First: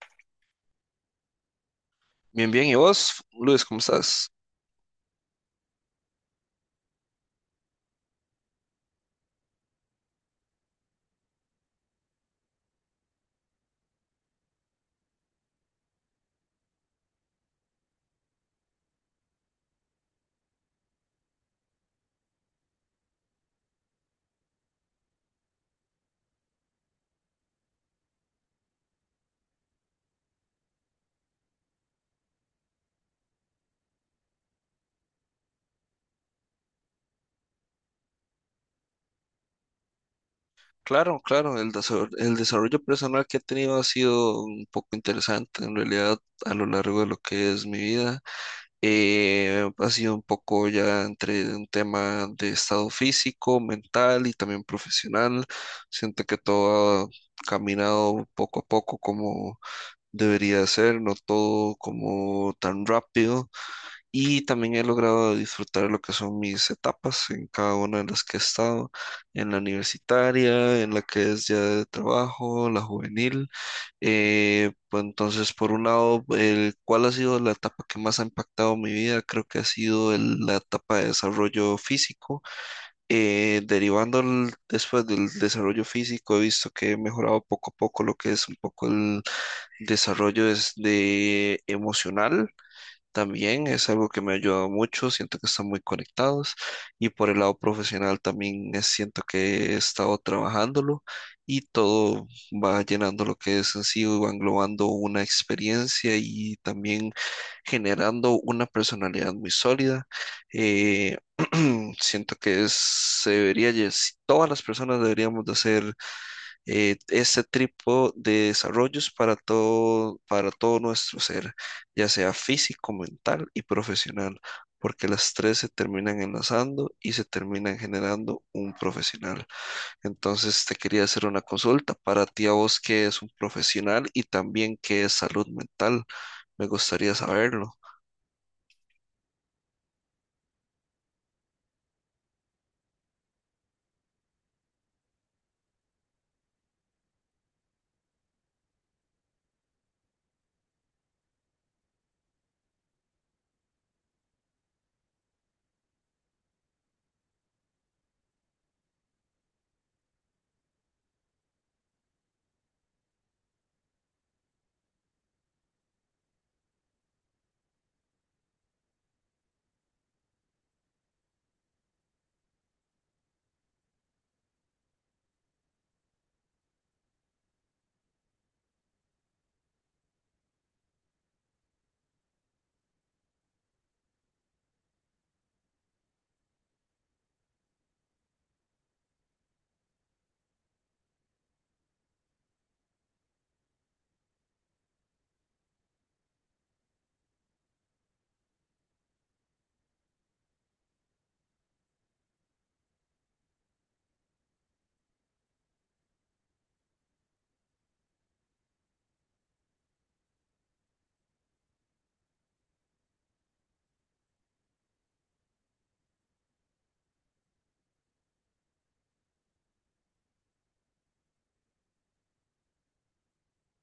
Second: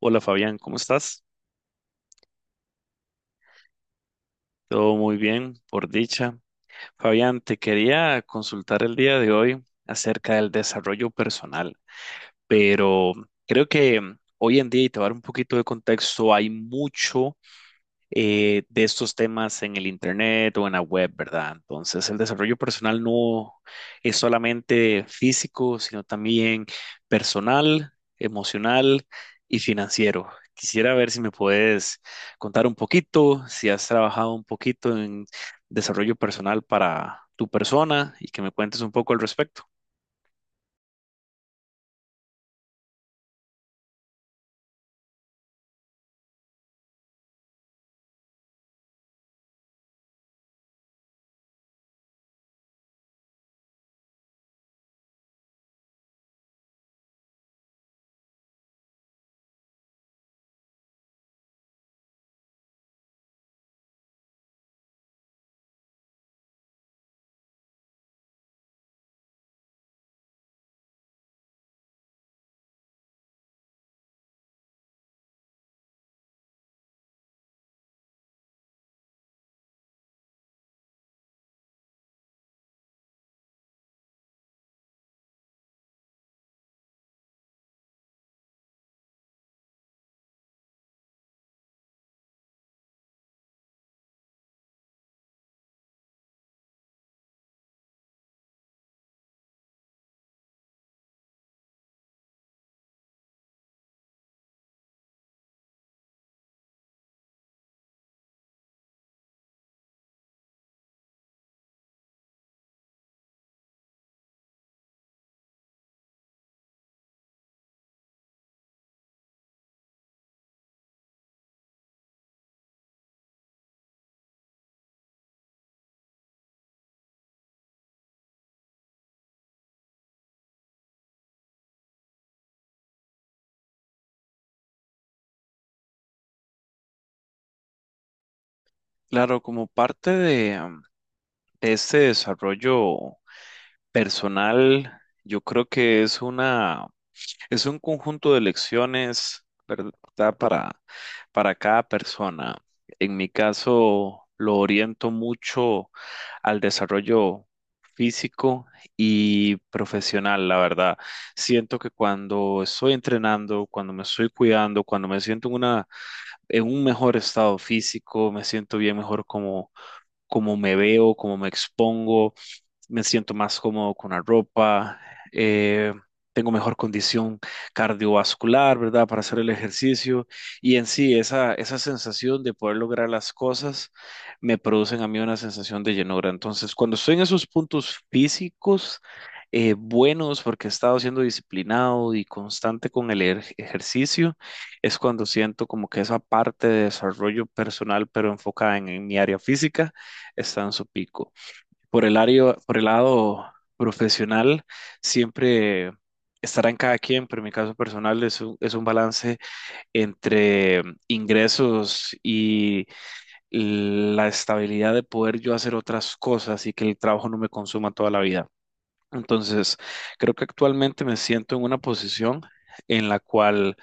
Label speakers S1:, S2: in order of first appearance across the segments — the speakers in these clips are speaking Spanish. S1: Hola Fabián, ¿cómo estás?
S2: Bien, bien. ¿Y vos, Luis, cómo estás?
S1: Todo muy bien, por dicha. Fabián, te quería consultar el día de hoy acerca del desarrollo personal, pero creo que hoy en día, y te voy a dar un poquito de contexto, hay mucho de estos temas en el internet o en la web, ¿verdad? Entonces, el desarrollo personal no es solamente físico, sino también personal, emocional y financiero. Quisiera ver si me puedes contar un poquito, si has trabajado un poquito en desarrollo personal para tu persona y que me cuentes un poco al respecto.
S2: Claro, claro. El desarrollo personal que he tenido ha sido un poco interesante, en realidad, a lo largo de lo que es mi vida. Ha sido un poco ya entre un tema de estado físico, mental y también profesional. Siento que todo ha caminado poco a poco como debería ser, no todo como tan rápido. Y también he logrado disfrutar lo que son mis etapas en cada una de las que he estado, en la universitaria, en la que es ya de trabajo, la juvenil. Pues entonces, por un lado, ¿cuál ha sido la etapa que más ha impactado mi vida? Creo que ha sido la etapa de desarrollo físico. Derivando después del desarrollo físico, he visto que he mejorado poco a poco lo que es un poco el desarrollo es de emocional también es algo que me ha ayudado mucho, siento que están muy conectados y por el lado profesional también siento que he estado trabajándolo y todo va llenando lo que es en sí, va englobando una experiencia y también generando una personalidad muy sólida. Eh, siento que se debería, todas las personas deberíamos de hacer este tipo de desarrollos para todo nuestro ser, ya sea físico, mental y profesional, porque las tres se terminan enlazando y se terminan generando un profesional. Entonces te quería hacer una consulta para ti a vos que es un profesional y también que es salud mental. Me gustaría saberlo.
S1: Claro, como parte de este desarrollo personal, yo creo que es un conjunto de lecciones, ¿verdad? Para, para cada persona. En mi caso, lo oriento mucho al desarrollo físico y profesional, la verdad. Siento que cuando estoy entrenando, cuando me estoy cuidando, cuando me siento en un mejor estado físico, me siento bien mejor como me veo, como me expongo, me siento más cómodo con la ropa, eh, tengo mejor condición cardiovascular, ¿verdad? Para hacer el ejercicio y en sí esa sensación de poder lograr las cosas me producen a mí una sensación de llenura. Entonces, cuando estoy en esos puntos físicos buenos porque he estado siendo disciplinado y constante con el ejercicio, es cuando siento como que esa parte de desarrollo personal, pero enfocada en mi área física, está en su pico por el lado profesional, siempre estará en cada quien, pero en mi caso personal es un balance entre ingresos y la estabilidad de poder yo hacer otras cosas y que el trabajo no me consuma toda la vida. Entonces, creo que actualmente me siento en una posición en la cual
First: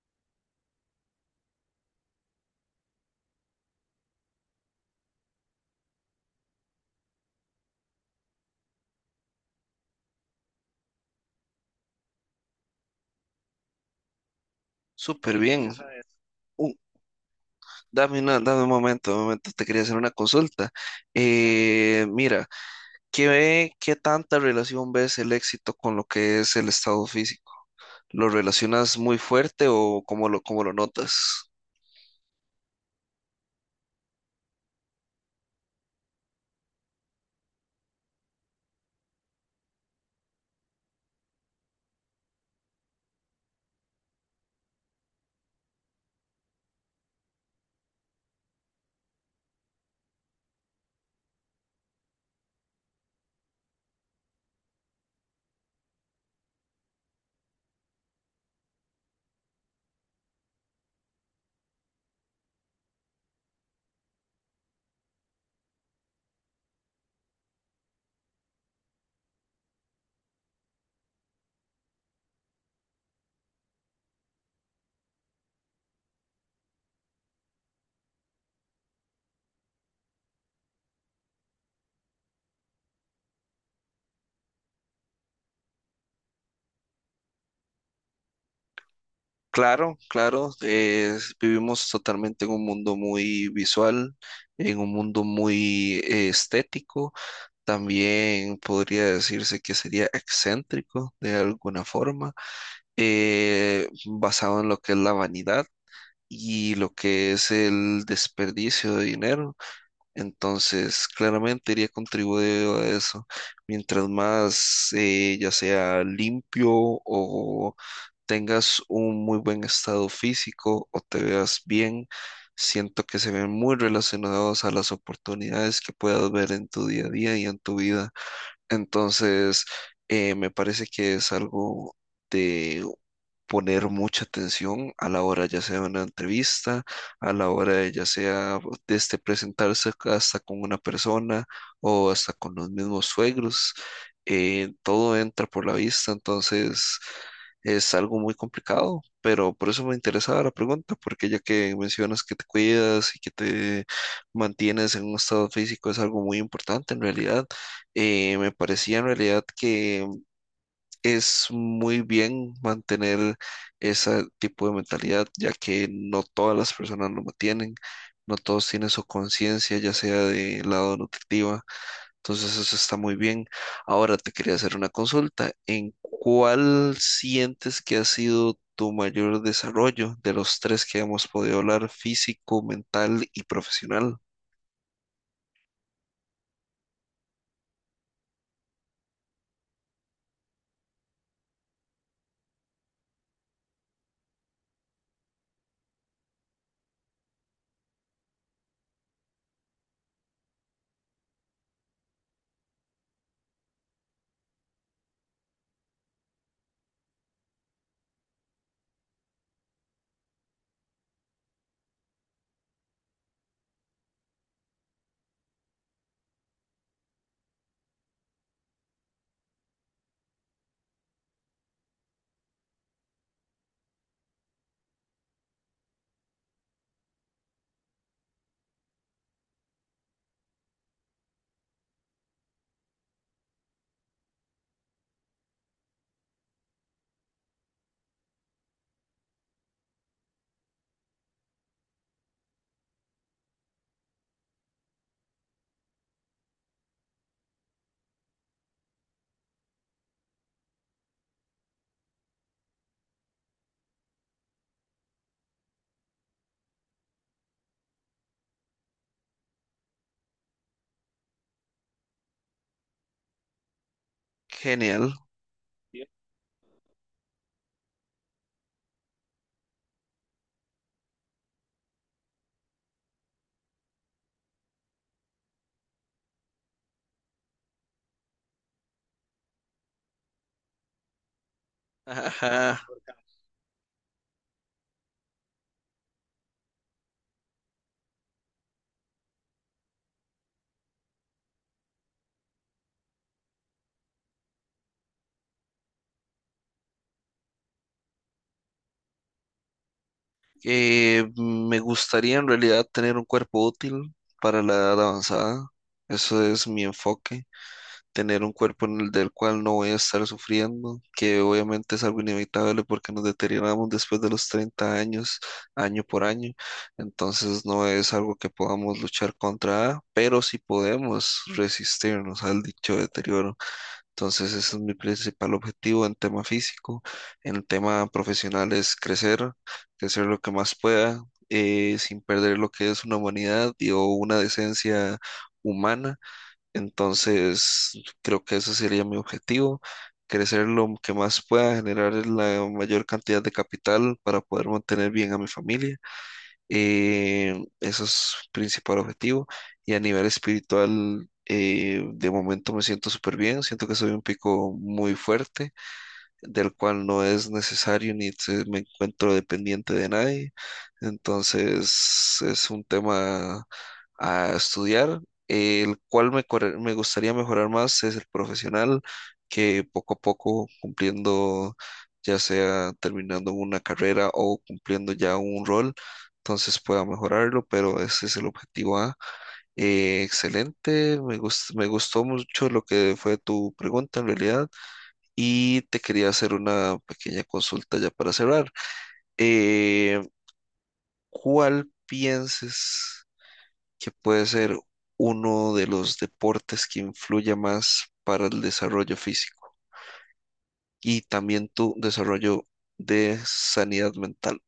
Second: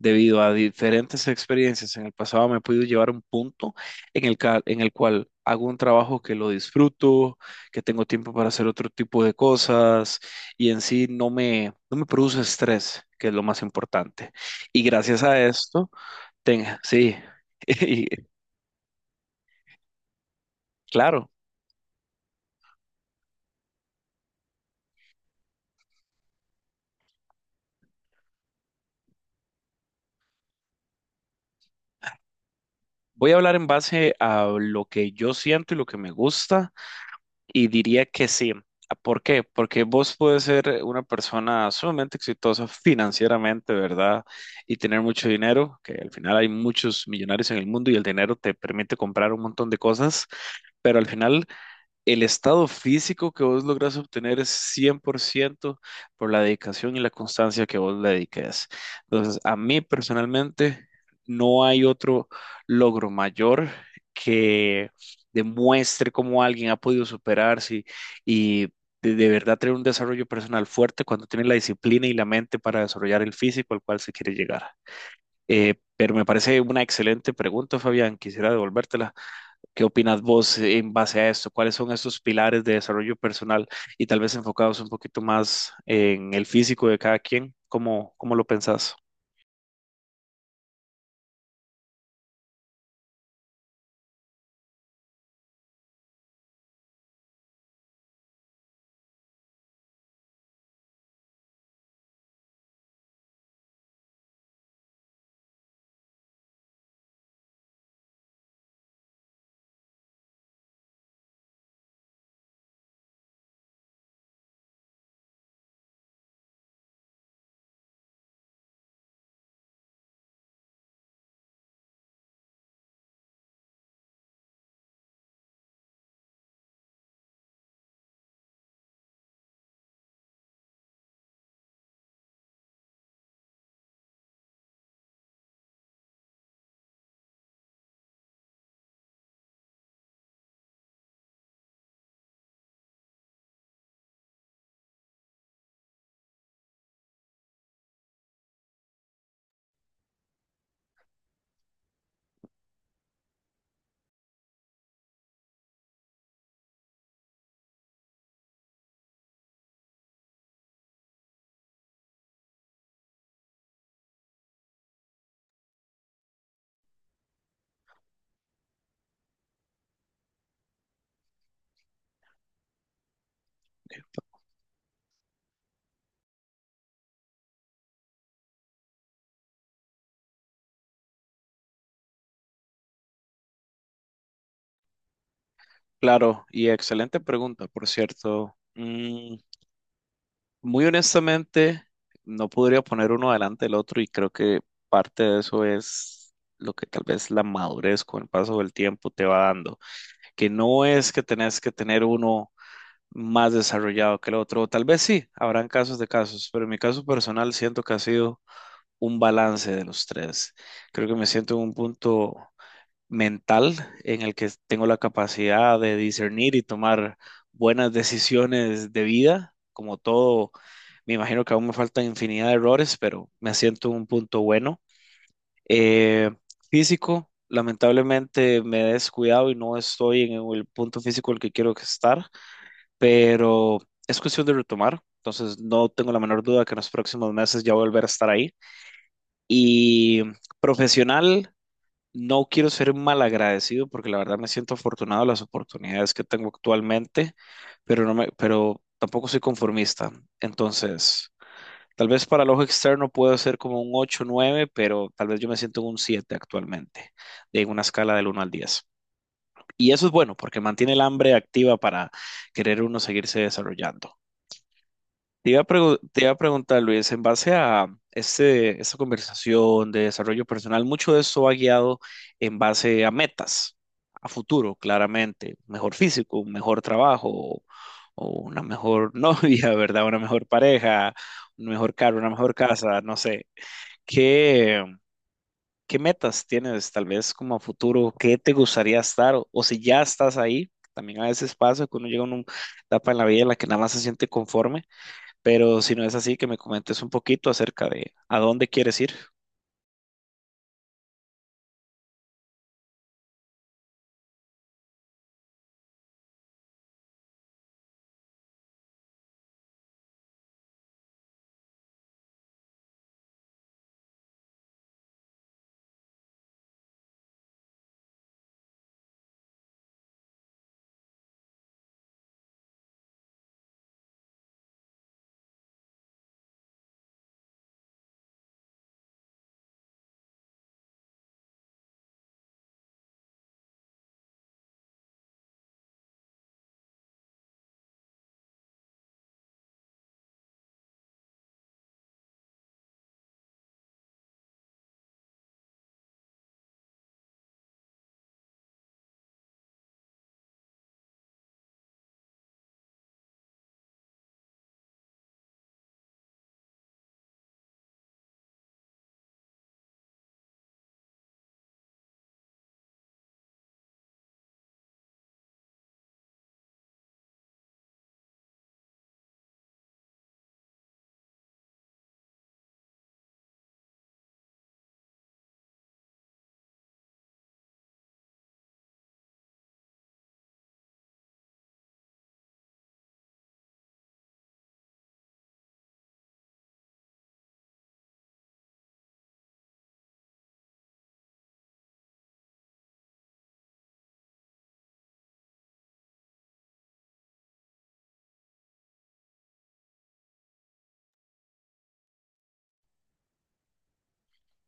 S1: Debido a diferentes experiencias en el pasado, me he podido llevar a un punto en el cual hago un trabajo que lo disfruto, que tengo tiempo para hacer otro tipo de cosas y en sí no me produce estrés, que es lo más importante. Y gracias
S2: Súper
S1: a
S2: bien.
S1: esto,
S2: Uh,
S1: tenga, sí, y
S2: dame dame un momento, te quería hacer una consulta.
S1: claro,
S2: Mira. ¿Qué, qué tanta relación ves el éxito con lo que es el estado físico? ¿Lo relacionas muy fuerte o cómo lo notas?
S1: voy a hablar en base a lo que yo siento y lo que me gusta. Y diría que sí. ¿Por qué? Porque vos puedes ser una persona sumamente exitosa financieramente, ¿verdad? Y tener mucho dinero, que al final hay muchos millonarios en el mundo y el dinero te permite comprar un montón de cosas, pero al final el estado físico que vos lográs obtener es 100% por ciento por la dedicación y la constancia que vos le dediques. Entonces, a mí personalmente no hay otro logro mayor que demuestre cómo alguien ha podido superarse y de verdad tener un desarrollo personal fuerte cuando tiene la disciplina y la mente para desarrollar el físico al cual se quiere llegar. Pero me parece una excelente pregunta, Fabián. Quisiera devolvértela. ¿Qué opinas vos en base a esto? ¿Cuáles son esos pilares de desarrollo personal y tal vez enfocados un poquito más en el físico de cada quien? ¿Cómo lo pensás?
S2: Claro, claro, vivimos totalmente en un mundo muy visual, en un mundo muy estético, también podría decirse que sería excéntrico de alguna forma, basado en lo que es la vanidad y lo que es el desperdicio de dinero. Entonces, claramente iría contribuyendo a eso. Mientras más, ya sea limpio o tengas un muy buen estado físico o te veas bien, siento que se ven muy relacionados a las oportunidades que puedas ver en tu día a día y en tu vida. Entonces, me parece que es algo de poner mucha atención a la hora ya sea de una entrevista, a la hora de ya sea este presentarse hasta con una persona o hasta con los mismos suegros. Todo entra por la vista, entonces es algo muy complicado, pero por eso me interesaba la pregunta, porque ya que mencionas que te cuidas y que te mantienes en un estado físico es algo muy importante en realidad. Me parecía en realidad que es muy bien mantener ese tipo de mentalidad, ya que no todas las personas lo mantienen, no todos tienen su conciencia, ya sea de lado nutritiva, entonces eso está muy bien. Ahora te quería hacer una consulta, ¿en cuál sientes que ha sido tu mayor desarrollo de los tres que hemos podido hablar, físico, mental y profesional?
S1: Claro, y excelente pregunta, por cierto. Muy honestamente, no podría poner uno delante del otro y creo que parte de eso es lo que tal vez la madurez con el paso del tiempo te va dando, que no es que tenés que tener uno más desarrollado que el otro. Tal vez sí, habrán casos de casos, pero en mi caso personal siento que ha sido un balance de los tres. Creo que me siento en un punto mental en el que tengo la capacidad de discernir y tomar buenas decisiones de vida. Como todo, me imagino que aún me faltan infinidad de errores, pero me siento en un punto bueno. Eh, físico, lamentablemente me he descuidado y no estoy en el punto físico al que quiero estar, pero es cuestión de retomar. Entonces, no tengo la menor duda que en los próximos meses ya voy a volver a estar ahí. Y profesional, no quiero ser mal agradecido porque la verdad me siento afortunado de las oportunidades que tengo actualmente, pero tampoco soy conformista. Entonces, tal vez para el ojo externo puedo ser como un 8, nueve, pero tal vez yo me siento en un 7 actualmente, de una escala del uno al diez. Y eso es bueno porque mantiene el hambre activa para querer uno seguirse desarrollando.
S2: Genial.
S1: Te iba a preguntar, Luis, en base a esta conversación de desarrollo personal, mucho de eso va guiado en base a metas, a futuro, claramente, mejor físico, un mejor trabajo, o una mejor novia, ¿verdad? Una mejor pareja, un mejor carro, una mejor casa, no sé. ¿Qué, qué metas tienes tal vez como a futuro? ¿Qué te gustaría estar? O si ya estás ahí, también a veces pasa que uno llega a una etapa en la vida en la que nada más se siente conforme, pero si no es así, que me comentes un poquito acerca de a dónde quieres ir.
S2: Me gustaría en realidad tener un cuerpo útil para la edad avanzada. Eso es mi enfoque. Tener un cuerpo en el del cual no voy a estar sufriendo, que obviamente es algo inevitable porque nos deterioramos después de los 30 años, año por año. Entonces no es algo que podamos luchar contra, pero sí podemos resistirnos al dicho deterioro. Entonces, ese es mi principal objetivo en tema físico. En tema profesional es crecer, crecer lo que más pueda, sin perder lo que es una humanidad y o una decencia humana. Entonces, creo que ese sería mi objetivo, crecer lo que más pueda, generar la mayor cantidad de capital para poder mantener bien a mi familia eso es principal objetivo. Y a nivel espiritual, de momento me siento súper bien. Siento que soy un pico muy fuerte del cual no es necesario ni se- me encuentro dependiente de nadie. Entonces es un tema a estudiar. El cual me gustaría mejorar más es el profesional, que poco a poco cumpliendo, ya sea terminando una carrera o cumpliendo ya un rol, entonces pueda mejorarlo, pero ese es el objetivo A. Excelente, me gustó mucho lo que fue tu pregunta en realidad. Y te quería hacer una pequeña consulta ya para cerrar. Eh, ¿Cuál piensas que puede ser uno de los deportes que influya más para el desarrollo físico y también tu desarrollo de sanidad mental?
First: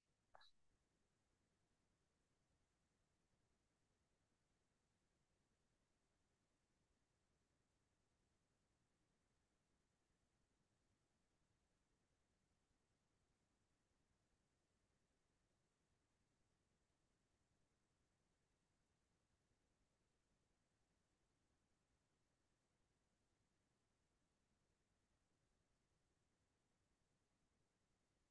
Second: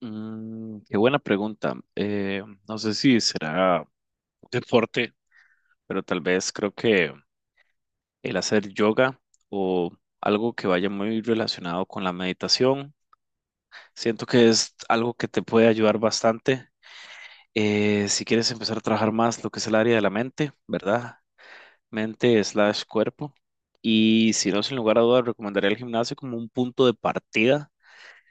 S1: Mm, qué buena pregunta. No sé si será deporte, pero tal vez creo que el hacer yoga o algo que vaya muy relacionado con la meditación, siento que es algo que te puede ayudar bastante. Si quieres empezar a trabajar más lo que es el área de la mente, ¿verdad? Mente slash cuerpo. Y si no, sin lugar a dudas, recomendaría el gimnasio como un punto de partida.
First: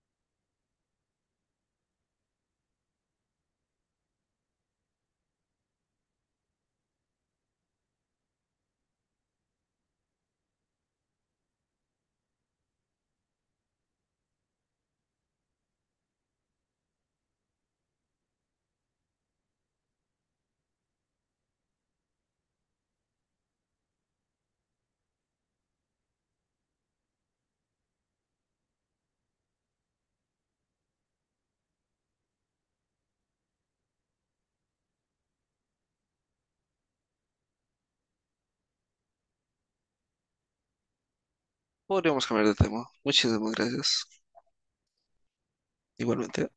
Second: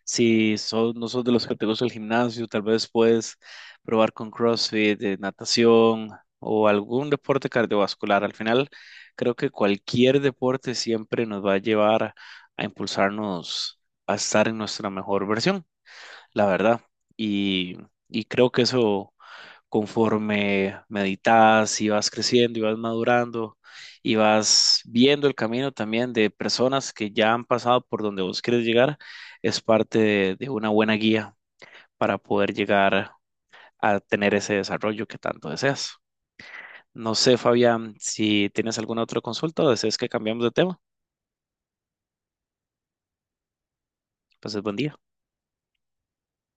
S1: No sos de los que te gusta el gimnasio, tal vez puedes probar con CrossFit, natación o algún deporte cardiovascular. Al final, creo que cualquier deporte siempre nos va a llevar a impulsarnos a estar en nuestra mejor versión, la verdad. Y, y creo que eso conforme meditas y vas creciendo y vas madurando y vas viendo el camino también de personas que ya han pasado por donde vos quieres llegar, es parte de una buena guía para poder llegar a tener ese desarrollo que tanto deseas. No sé, Fabián, si tienes alguna otra consulta o deseas que cambiemos de tema.
S2: Podríamos cambiar de tema. Muchísimas gracias.
S1: Pues buen día.
S2: Igualmente.